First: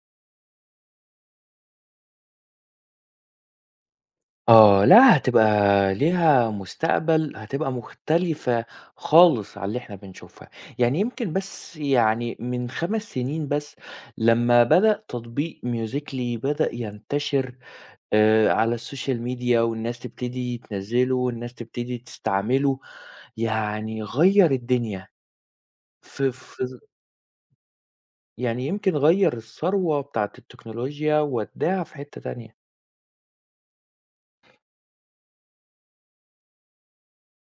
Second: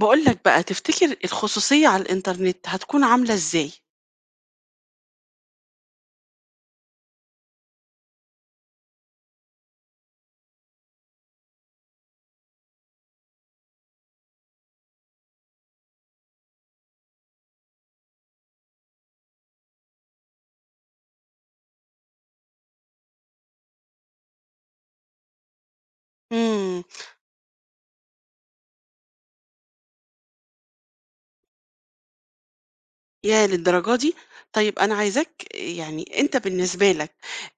باقول لك بقى، تفتكر الخصوصية على الإنترنت هتكون عاملة إزاي؟ آه، لأ هتبقى ليها مستقبل، هتبقى مختلفة خالص عن اللي إحنا بنشوفها، يعني يمكن بس يعني من 5 سنين بس لمّا بدأ تطبيق Musically بدأ ينتشر على السوشيال ميديا والناس تبتدي تنزّله والناس تبتدي تستعمله، يعني غيّر الدنيا في إمم. يعني يمكن غيّر الثروة بتاعة التكنولوجيا وودّاها في حتّة تانية. ياه للدرجة دي! طيب أنا عايزاك يعني أنت بالنسبة لك،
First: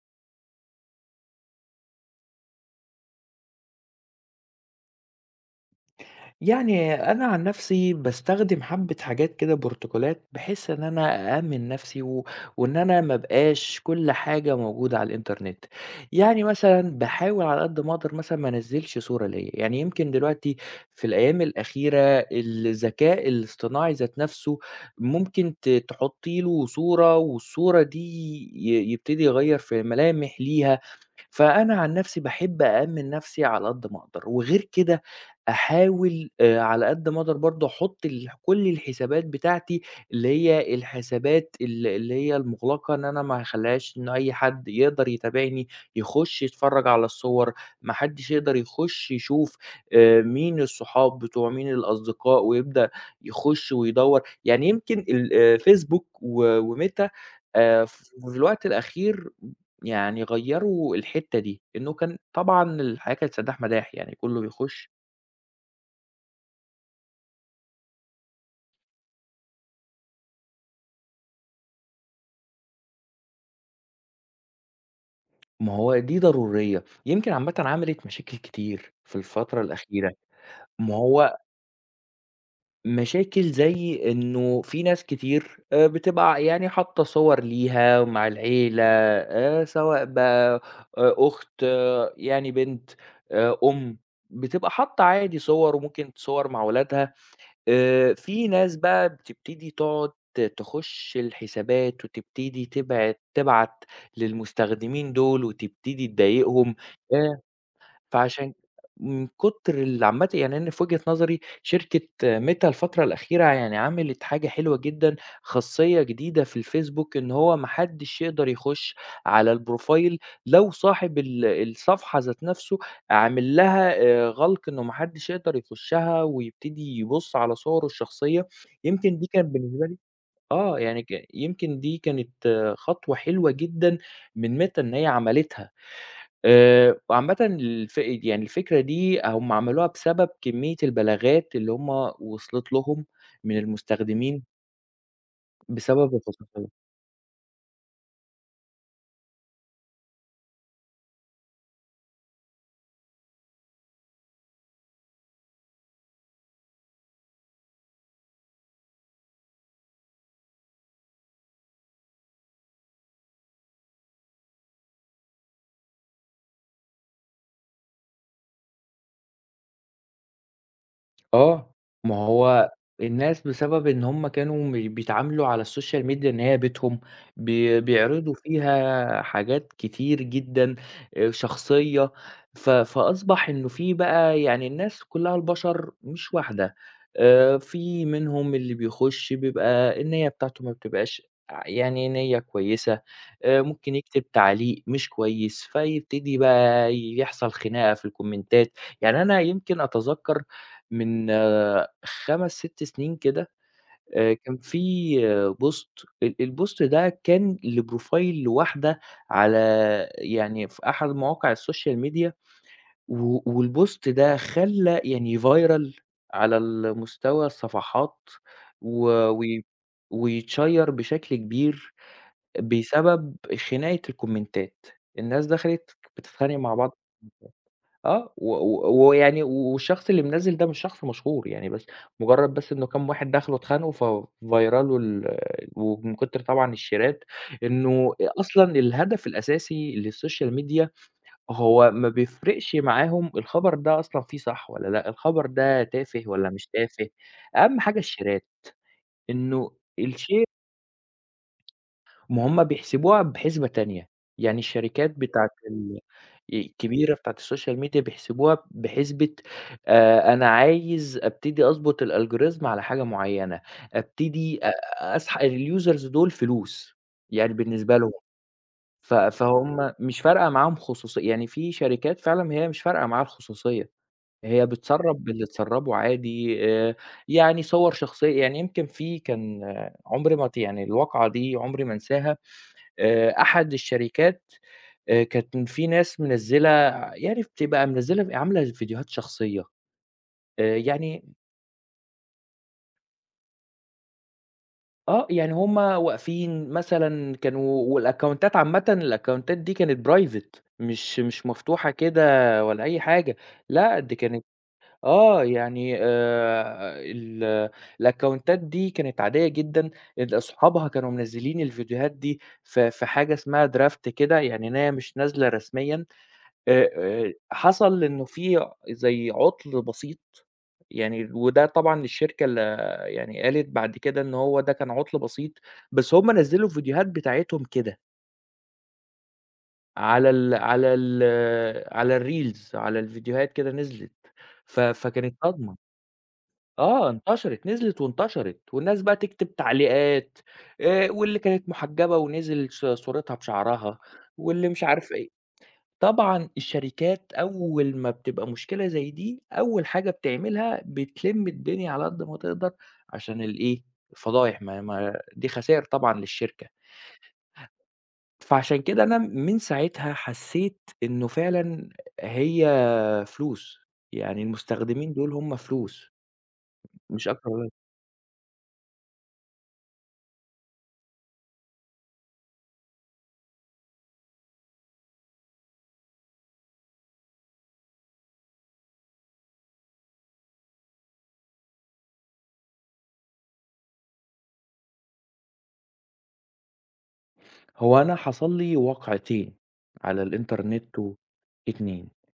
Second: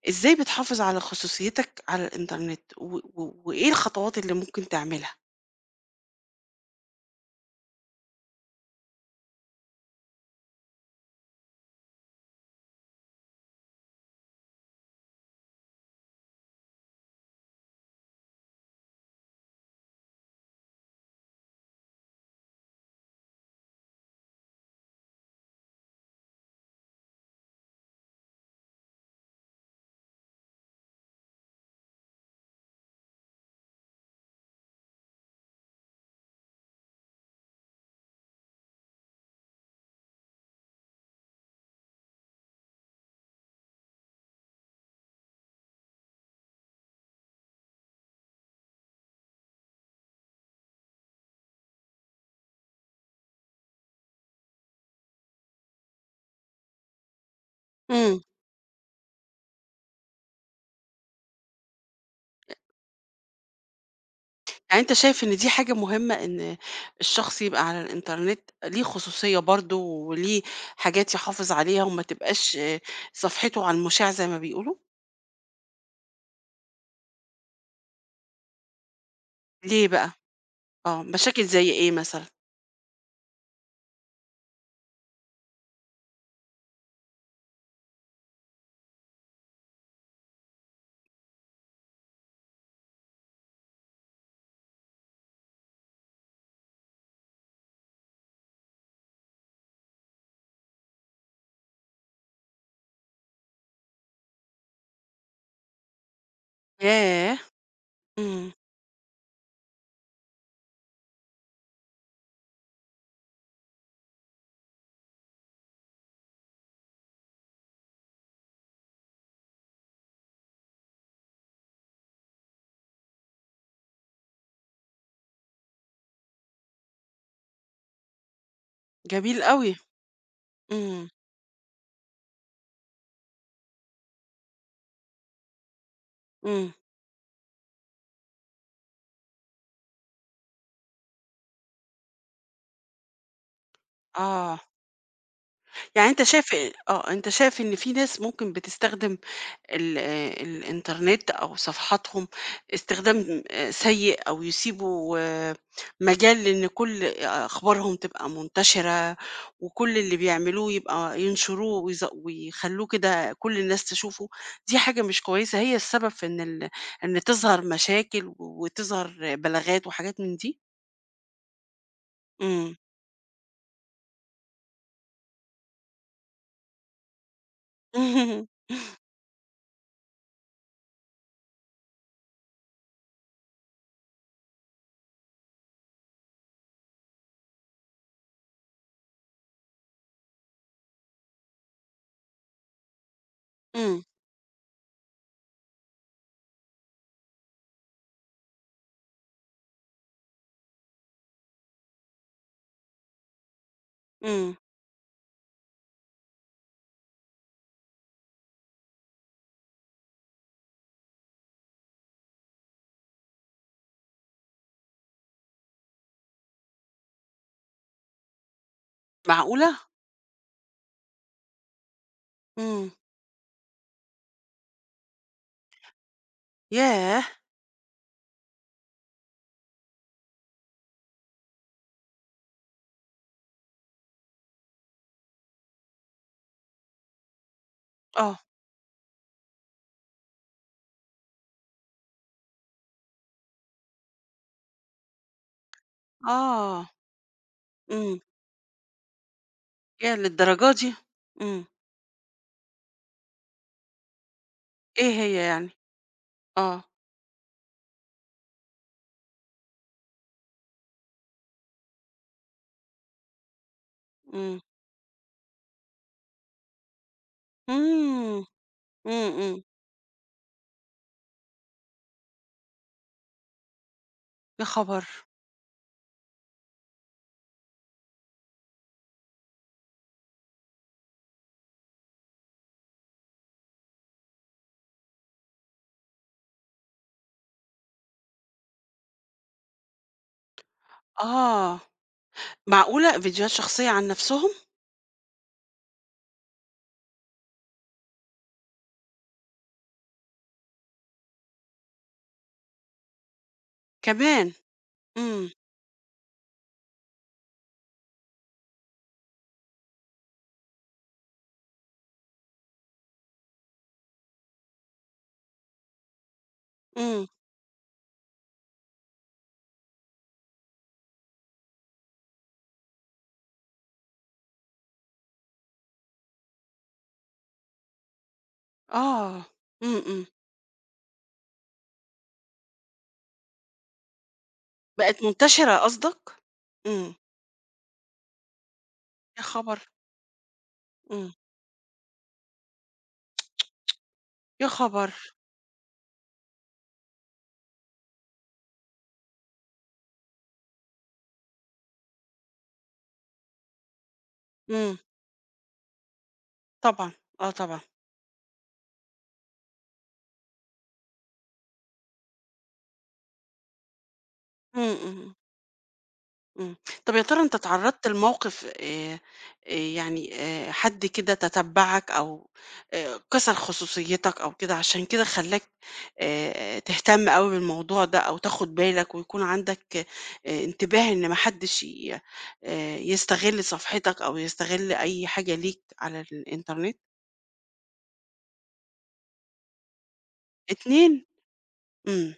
إزاي بتحافظ على خصوصيتك على الإنترنت، و و وإيه الخطوات اللي ممكن تعملها؟ يعني أنا عن نفسي باستخدم حبّة حاجات كده برتقالات، بحيث إن أنا أأمِّن نفسي وإن أنا ما ابقاش كل حاجة موجودة على الإنترنت. يعني مثلًا باحاول على قد ما أقدر مثلًا ما أنزّلش صورة ليّا، يعني يمكن دلوقتي في الأيام الأخيرة الذكاء الاصطناعي ذات نفسه ممكن تحُطّي له صورة والصورة دي يبتدي يغيّر في ملامح ليها. فأنا عن نفسي باحب أأمِّن نفسي على قد ما أقدر، وغير كده أحاول على قد ما أقدر برضه أحُط كل الحسابات بتاعتي اللي هي الحسابات اللي هي المُغلقة، إن أنا ما أخلّيهاش إن أي حد يقدر يتابعني، يخُش يتفرّج على الصور، ما حدّش يقدر يخُش يشوف مين الصحاب بتوع مين الأصدقاء ويبدأ يخُش ويدوّر، يعني يمكن ال فيسبوك وميتا ف إمم. في الوقت الأخير يعني غيّروا الحتّة دي، إنه كان طبعًا الحياة كانت سدّاح مداح يعني كلّه يعني بيخش. أنت شايف إن دي حاجة مهمة إن الشخص يبقى على الإنترنت ليه خصوصية برضه، وليه حاجات يحافظ عليها وما تبقاش آه، صفحته على المشاع زي ما بيقولوا؟ ما هو دي ضرورية، يمكن عامةً عملت مشاكل كتير في الفترة ليه بقى؟ الأخيرة. ما آه، هو مشاكل زي إيه مثلًا؟ مشاكل زي إنه في ناس كتير بتبقى يعني حاطّة صور ليها مع العيلة سواء بقى أخت يعني بنت أم، بتبقى حاطّة عادي صور وممكن صور مع ولادها، في ناس بقى بتبتدي تقعد تخش الحسابات، وتبتدي تبعت تبعت للمستخدمين دول، وتبتدي تضايقهم. ياه! آآ إمم. فعشان من كتر عامةً يعني أنا في وجهة نظري شركة ميتا الفترة الأخيرة يعني عملت حاجة حلوة جدًا، خاصية جديدة في الفيسبوك إن هو ما حدش يقدر يخش على البروفايل لو صاحب الصفحة ذات نفسه عامل لها غَلْق إنه ما حدش يقدر يخشها ويبتدي يبُص على صوره الشخصية، يمكن دي جميل كانت أوي. بالنسبة لي آه، يعني إمم، ك يمكن دي كانت خطوة حلوة جدًا من ميتا إن هي عملتها. إمم، وعامةً يعني الفكرة دي هم عملوها بسبب كمية البلاغات اللي هم وصلت لهم من المستخدمين آه. يعني بسبب أنت شايف الخصوصية. آه، أنت شايف إن في ناس ممكن بتستخدم ال آه، الإنترنت أو صفحاتهم استخدام آه، سيء أو يسيبوا آه، مجال إن كل أخبارهم تبقى منتشرة وكل اللي بيعملوه يبقى ينشروه ويخلّوه كده كل الناس تشوفه، دي حاجة مش كويسة، هي السبب في إن إن تظهر مشاكل وتظهر بلاغات وحاجات من دي؟ آه، ما هو إمم. الناس بسبب إن هم كانوا مش بيتعاملوا على السوشيال ميديا إن هي بيتهم، بيعرضوا فيها حاجات كتير جدًا شخصية. فأصبح إنه في بقى يعني الناس كلها البشر مش واحدة، في منهم اللي بيخش بيبقى النية بتاعته ما بتبقاش يعني نية كويسة، ممكن إمم. يكتب تعليق مش كويس، فيبتدي بقى يحصل خناقة في الكومنتات. يعني أنا يمكن أتذكر من 5، 6 سنين كده إمم، كان في بوست البوست ده كان لبروفايل لواحدة على يعني في أحد مواقع السوشيال ميديا، والبوست ده خلّى يعني viral على مستوى الصفحات و وي معقولة! ويتشيّر بشكل كبير إمم، بسبب خناقة الكومنتات، الناس دخلت بتتخانق مع بعض. ياه! و و ويعني والشخص اللي منزّل ده مش شخص مشهور، يعني بس مجرّد بس إنه كام واحد دخلوا اتخانقوا فviral له ومن كتر طبعًا الشيرات، إنه آه، أصلًا الهدف الأساسي للسوشيال ميديا هو ما بيفرقش معاهم الخبر ده أصلًا فيه صح والّا لأ، الخبر ده تافه والّا مش آه، تافه، أهم حاجة إمم، الشيرات، إنه ياه الشير. للدرجة دي! إمم، ما هم بيحسبوها بحسبة تانية، يعني الشركات إيه هي بتاعة يعني؟ ال آه، الكبيرة بتاعة السوشيال ميديا بيحسبوها بحسبة، أنا عايز أبتدي أضبط الalgorithm على حاجة معيّنة، إمم، أبتدي أسحق الusers دول فلوس، يعني بالنسبة لهم، إمم، إمم، ف إمم، فهُم مش فارقة معاهم خصوصية، يعني في شركات فعلًا هي مش فارقة معاها الخصوصية، يا هي خبر! بتسرّب اللي تسرّبه عادي، يعني صور شخصية. يعني يمكن في كان عمري ما يعني الواقعة دي عمري ما أنساها. أحد الشركات، كان في ناس منزّلة يعني بتبقى منزّلة عاملة فيديوهات شخصية، يعني آه، معقولة! فيديوهات شخصية عن نفسهم آه، يعني هُم واقفين مثلًا كانوا، والأكونتات عامةً الأكونتات دي كانت private مش مفتوحة كده ولا أي حاجة، لأ دي كانت كمان! إمم، يعني ال الأكونتات دي كانت عادية جدًا، أصحابها كانوا منزّلين الفيديوهات دي في حاجة اسمها draft كده، يعني إن هي مش نازلة رسميًا. آآ إمم، حصل إنه في زي عُطْل بسيط، يعني وده طبعًا الشركة يعني قالت بعد كده إن هو ده كان عُطْل بسيط، بس هم نزّلوا الفيديوهات بتاعتهم كده آه، إمم، إمم، على ال على ال على الreels، على الفيديوهات كده نزلت، ف بقت فكانت صدمة. منتشرة قصدك؟ آه، إمم، انتشرت، نزلت وانتشرت، والناس بقى يا تكتب خبر! تعليقات، إمم، واللي كانت محجبة ونزل صورتها بشعرها، يا واللي مش عارف إيه. خبر! طبعًا الشركات أول ما بتبقى مشكلة زي دي، أول حاجة بتعملها بتلِم الدنيا على قد ما تقدر عشان الإيه، الفضايح ما إمم، ما دي خسائر طبعًا للشركة. طبعًا، آه طبعًا، فعشان كده أنا من ساعتها حسّيت إنه فعلًا هي فلوس، يعني إمم، إمم، المستخدمين دول إمم. هم فلوس إمم. طَب يا مش ترى أكتر أنت ولا أقل. اتعرّضت لموقف يعني حد كده تتبّعك أو كسر خصوصيّتك أو كده عشان كده خلّاك تهتم أوي بالموضوع ده أو تاخُد بالك ويكون عندك انتباه إن ما حدّش ي يستغِل صفحتك أو يستغِل أي حاجة ليك على الإنترنت؟ هو أنا حصل لي واقعتين على الإنترنت و 2 2. إمم.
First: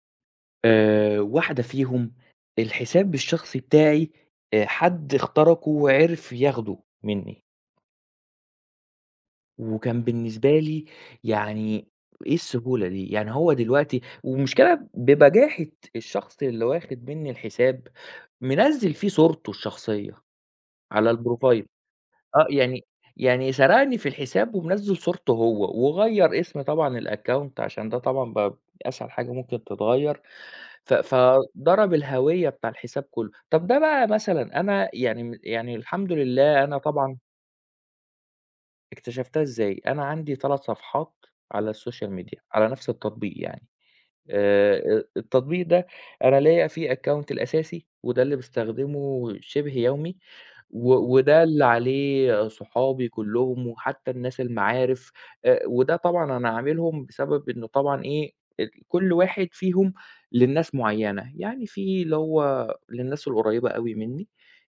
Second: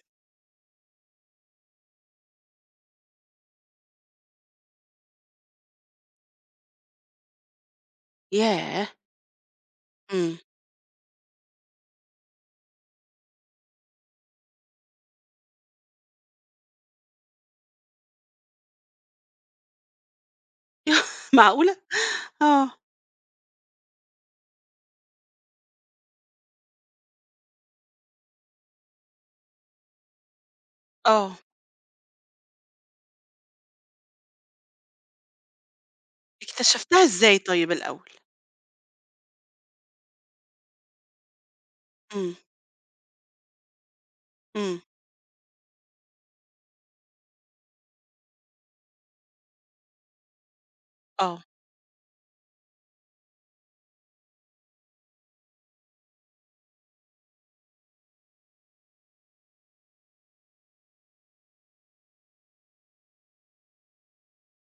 واحدة فيهم الحساب الشخصي بتاعي، حد اخترقه وعرف ياخده منّي، ياه! وكان إمم. بالنسبة لي يعني إيه السهولة دي! يعني هو دلوقتي، والمشكلة ببجاحة الشخص اللي واخد منّي الحساب، منزّل فيه صورته الشخصية على الprofile، معقولة! آه، آه، يعني يعني سرقني في الحساب ومنزّل صورته هو، وغيّر اسم طبعًا الaccount عشان ده طبعًا بقى أسهل حاجة ممكن تتغيّر، ف آه. فضرب الهوية بتاع الحساب كلّه. طَب ده بقى مثلًا أنا يعني يعني الحمد لله أنا اكتشفتها طبعًا إزاي طيب الأول؟ اكتشفتها إزاي، أنا عندي 3 صفحات على الsocial إمم، media على نفس التطبيق يعني، إمم، التطبيق ده أنا ليّا فيه account الأساسي وده اللي باستخدمه شِبه يومي. و آه، وده اللي عليه صحابي كلّهم وحتى الناس المعارف، وده طبعًا أنا عاملهم بسبب إنه طبعًا إيه، كل واحد فيهم للناس معيّنة، يعني في اللي هو للناس القريّبة أوي منّي،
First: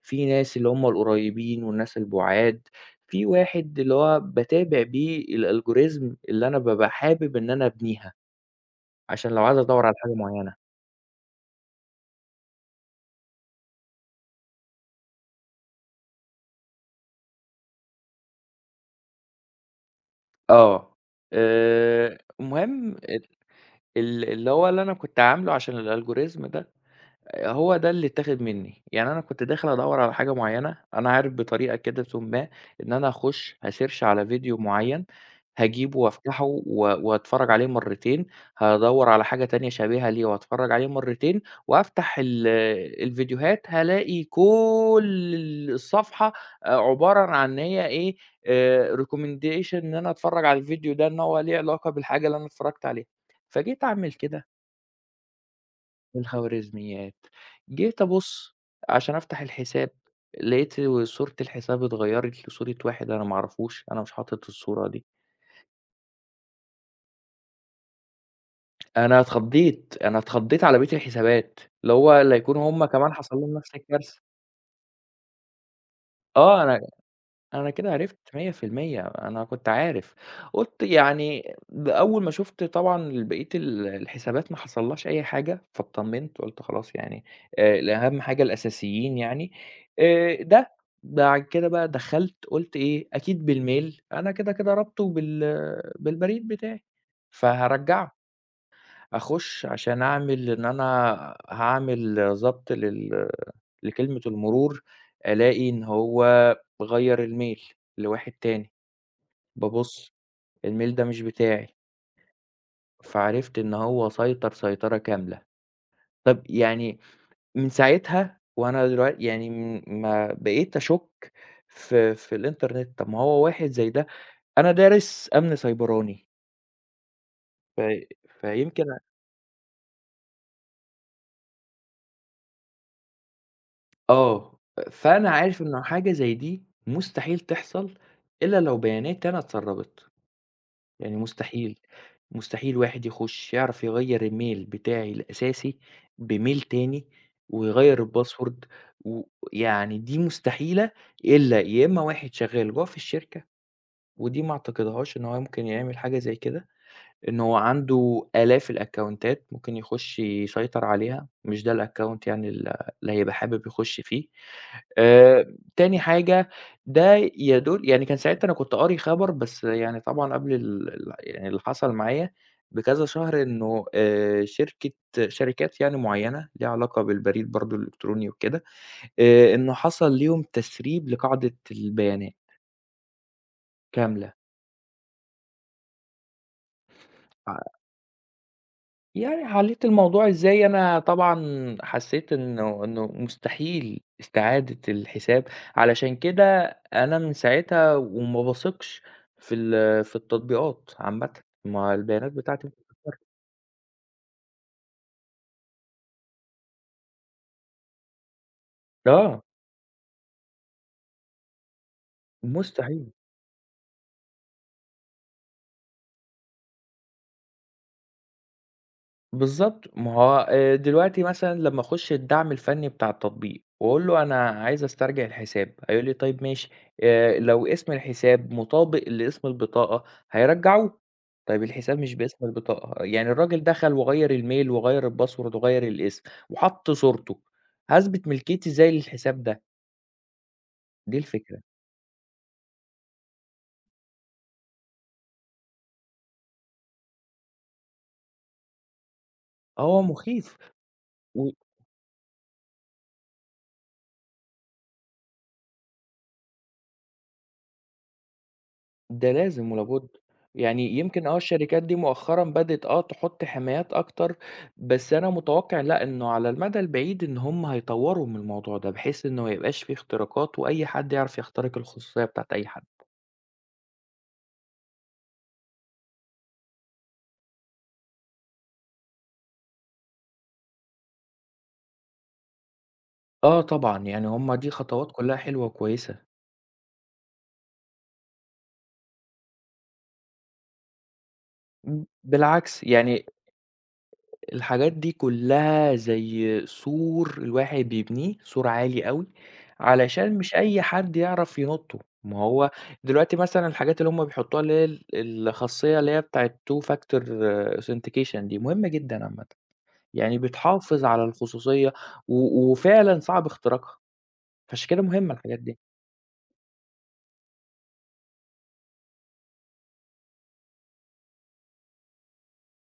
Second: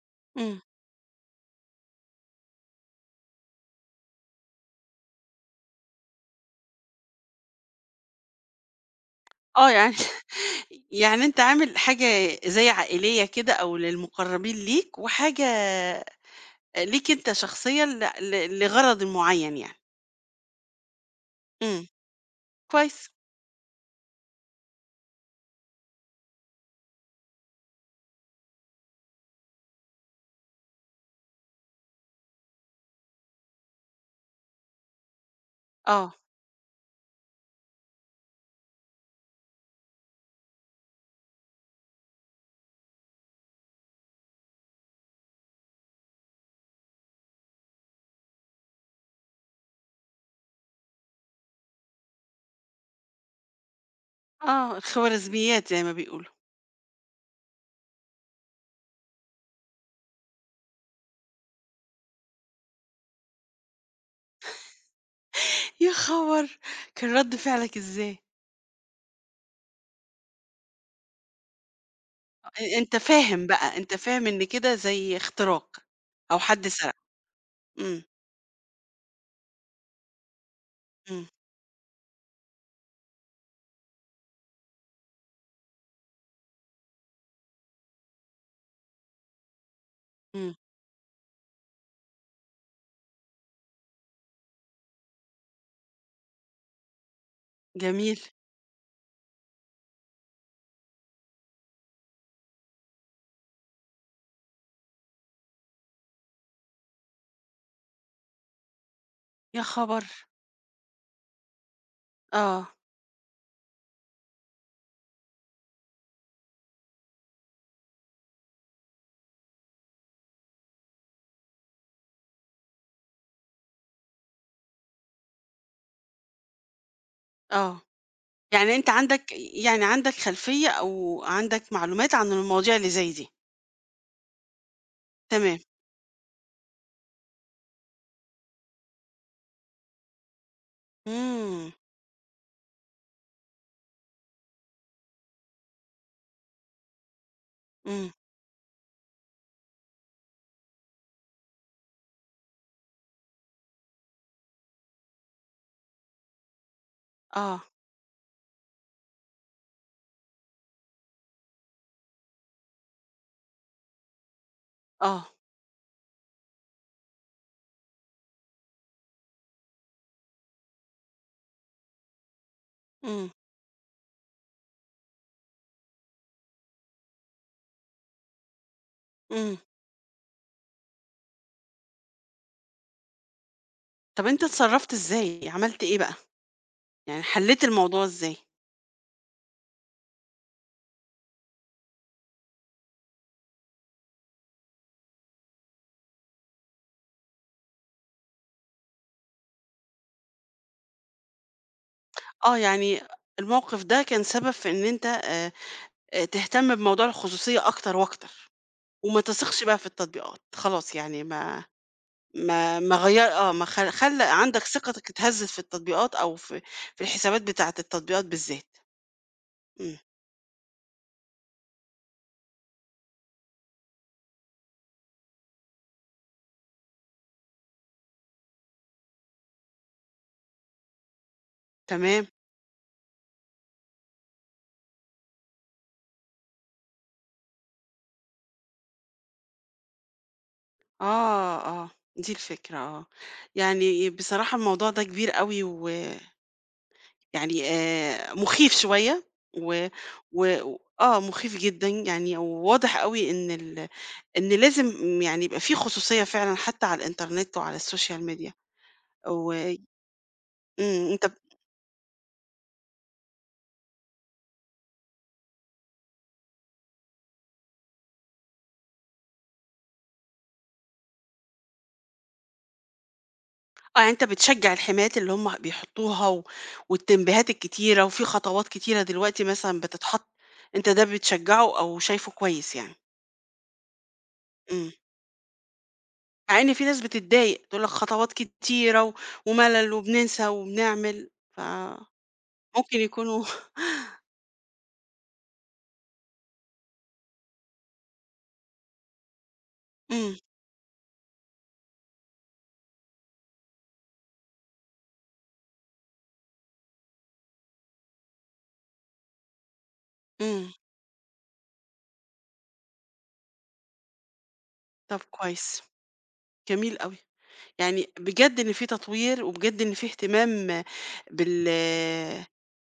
في ناس إمم. اللي هم القريّبين والناس البُعاد، في واحد اللي هو باتابع بيه الalgorithm اللي أنا بابقى حابب إن أنا أبنيها، عشان لو عايز آه، أدوّر يعني على حاجة معيّنة. يعني أنت عامل حاجة زي عائلية كده أو للمقرّبين ليك، وحاجة ليك أنت شخصيًا ل ل لغرض معيّن يعني. آه. إمم، المهم كويس. ال ال اللي هو اللي أنا كنت عامله عشان الalgorithm ده هو ده اللي اتاخد منّي، يعني أنا كنت داخل أدوّر على حاجة معيّنة، أنا عارف بطريقة كده ثم ما إن أنا هاخش هasearch على فيديو معيّن، هاجيبه آه، وأفتحه وأتفرّج عليه مرّتين، هادوّر على حاجة تانية شبيهة ليه وأتفرّج عليه مرّتين، وأفتح الفيديوهات هالاقي كل الصفحة عبارة عن إن هي إيه، recommendation إن أنا أتفرّج على الفيديو ده إن هو ليه علاقة بالحاجة اللي أنا اتفرّجت عليها. فجيت أعمل كده آه، الخوارزميات زي ما بيقولوا. الخوارزميات. جيت أبُص عشان أفتح الحساب، لقيت صورة الحساب اتغيّرت لصورة واحد أنا ما أعرفوش، أنا مش حاطط الصورة دي. يا خبر! كان رَد فعلك إزاي؟ أنا اتخضّيت، أنا اتخضّيت على بقية الحسابات، اللي هو لا يكون هم أنت كمان حصل فاهم لهم نفس بقى، أنت فاهم الكارثة. إن كده زي اختراق أو آه، حد أنا سرق. أنا كده إمم، عرفت 100% أنا كنت عارف، قُلت إمم، يعني أول ما شُفت طبعًا بقية الحسابات ما حصلّهاش أي حاجة، فاتطمنت قُلت خلاص يعني، الأهم حاجة الأساسيين يعني، إمم، ده، بعد كده بقى دخلت قُلت إيه أكيد بالميل أنا كده كده رابطه بالبريد بتاعي، فهارجّعه، جميل. أخُش عشان أعمل إن أنا هاعمل ضبط لكلمة المرور، ألاقي إن هو غيّر الميل لواحد تاني، يا خبر! بابُص الميل ده مش بتاعي، آه، فعرفت إن هو سيطر سيطرة كاملة. طَب يعني من ساعتها وأنا دلوقتي يعني ما بقيت أشُك في الإنترنت، طَب ما هو واحد زي ده أنا دارس أمن سيبراني، آه. ف يعني فيمكن أنت عندك يعني عندك خلفية أو عندك معلومات عن المواضيع اللي زي دي، آه، فأنا تمام. عارف إنه حاجة زي دي مستحيل تحصل إلا لو بياناتي أنا اتسربت. يعني إمم، مستحيل، مستحيل واحد يخش يعرف يغيّر الmail بتاعي الأساسي بmail تاني ويغيّر إمم، الpassword و يعني دي مستحيلة إلا يا إما واحد شغال جوّه في الشركة، ودي ما أعتقدهاش إن هو ممكن يعمل حاجة زي كده، إن هو آه، عنده آلاف الأكونتات ممكن يخش يسيطر عليها، مش ده الأكونت يعني اللي هيبقى حابب يخش فيه. آه، تاني حاجة ده يدل يعني كان ساعتها أنا كنت قاري خبر، بس يعني طبعًا قبل ال ال يعني اللي حصل معايا بكذا إمم، شهر إنه، شركة شركات يعني معيّنة ليها علاقة بالبريد برضه الإلكتروني وكده، إمم. إنه حصل ليهم تسريب لقاعدة البيانات طَب كاملة. أنت اتصرّفت إزاي، عملت إيه بقى؟ يعني حلّيت الموضوع إزاي؟ يعني حلّيت الموضوع إزاي، أنا طبعًا حسّيت إنه مستحيل استعادة الحساب، علشان كده أنا من ساعتها وما باثقش في التطبيقات عامةً، ما البيانات آه، بتاعتي. يعني الموقف ده كان سبب في إن أنت تهتم بموضوع الخصوصية أكتر وأكتر، وما آه، تثقش بقى في التطبيقات، خلاص يعني ما مستحيل. غيّر آه، ما خ خلّى عندك ثقتك اتهزّت في التطبيقات أو في في الحسابات بتاعة التطبيقات بالذات. بالضبط، إمم، ما هو دلوقتي مثلًا لمّا أخش الدعم الفني بتاع التطبيق وأقول له أنا عايز أسترجع الحساب، هيقول لي طيب ماشي، لو اسم الحساب مطابق لاسم البطاقة هيرجّعوه، طيب الحساب مش تمام. باسم البطاقة، يعني الراجل دخل وغيّر الميل وغيّر الpassword وغيّر الاسم وحَط صورته، هاثبت ملكيتي إزاي للحساب ده؟ دي آه، الفكرة، آه، دي الفكرة آه، يعني بصراحة الموضوع ده كبير أوي ويعني مخيف شوية و آه و مخيف، آه، و مخيف جدًا يعني وواضح أوي إن إن لازم يعني يبقى في خصوصية فعلًا حتى على الإنترنت وعلى السوشيال ميديا ده و لازم ولا بُد. يعني إمم، يمكن الشركات دي مؤخرًا بدأت تحُط حمايات أكتر، بس أنا متوقع لأ، إنه على المدى البعيد إن هم هيطوّروا من الموضوع ده، بحيث إنه ما يبقاش في اختراقات وأي حد يعرف يخترق الخصوصية بتاعة أي حد. آه، يعني أنت بتشجع الحمايات اللي هم بيحطوها والتنبيهات الكتيرة وفي خطوات كتيرة دلوقتي مثلًا بتتحط، أنت ده بتشجعه أو شايفه كويس يعني؟ آه طبعًا، يعني هم دي إمم. خطوات كلّها حلوة وكويسة. مع إن في ناس بتتضايق، تقول لك خطوات كتيرة وملل وبننسى وبنعمل، ب فممكن بالعكس، يعني يكونوا الحاجات دي كلّها زي سور الواحد بيبنيه، سور عالي أوي، إمم، علشان مش أي حد يعرف ينطّه، ما هو دلوقتي مثلًا الحاجات اللي هُم بيحطّوها اللي هي الخاصية اللي هي بتاعة two factor authentication دي مهمة جدًا عامةً، يعني إمم، بتحافظ على الخصوصية وفعلًا صعب اختراقها، فعشان كده طب مهمة الحاجات دي. كويس، جميل أوي، يعني بجد إن في تطوير وبجد إن في اهتمام بال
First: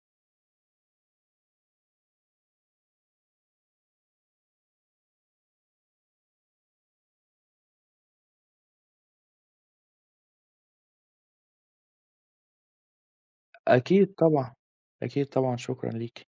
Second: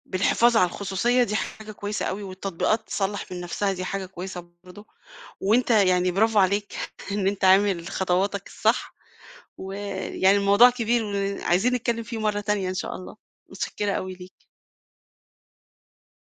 بالحفاظ على الخصوصية دي حاجة كويسة أوي، والتطبيقات تصلّح من نفسها دي حاجة كويسة برضه، وأنت يعني برافو عليك إن أنت عامل خطواتك الصح، ويعني الموضوع كبير وعايزين نتكلم فيه مرة تانية إن شاء الله، متشكرة أوي أكيد ليك. طبعًا، أكيد طبعًا، شكرًا ليكِ.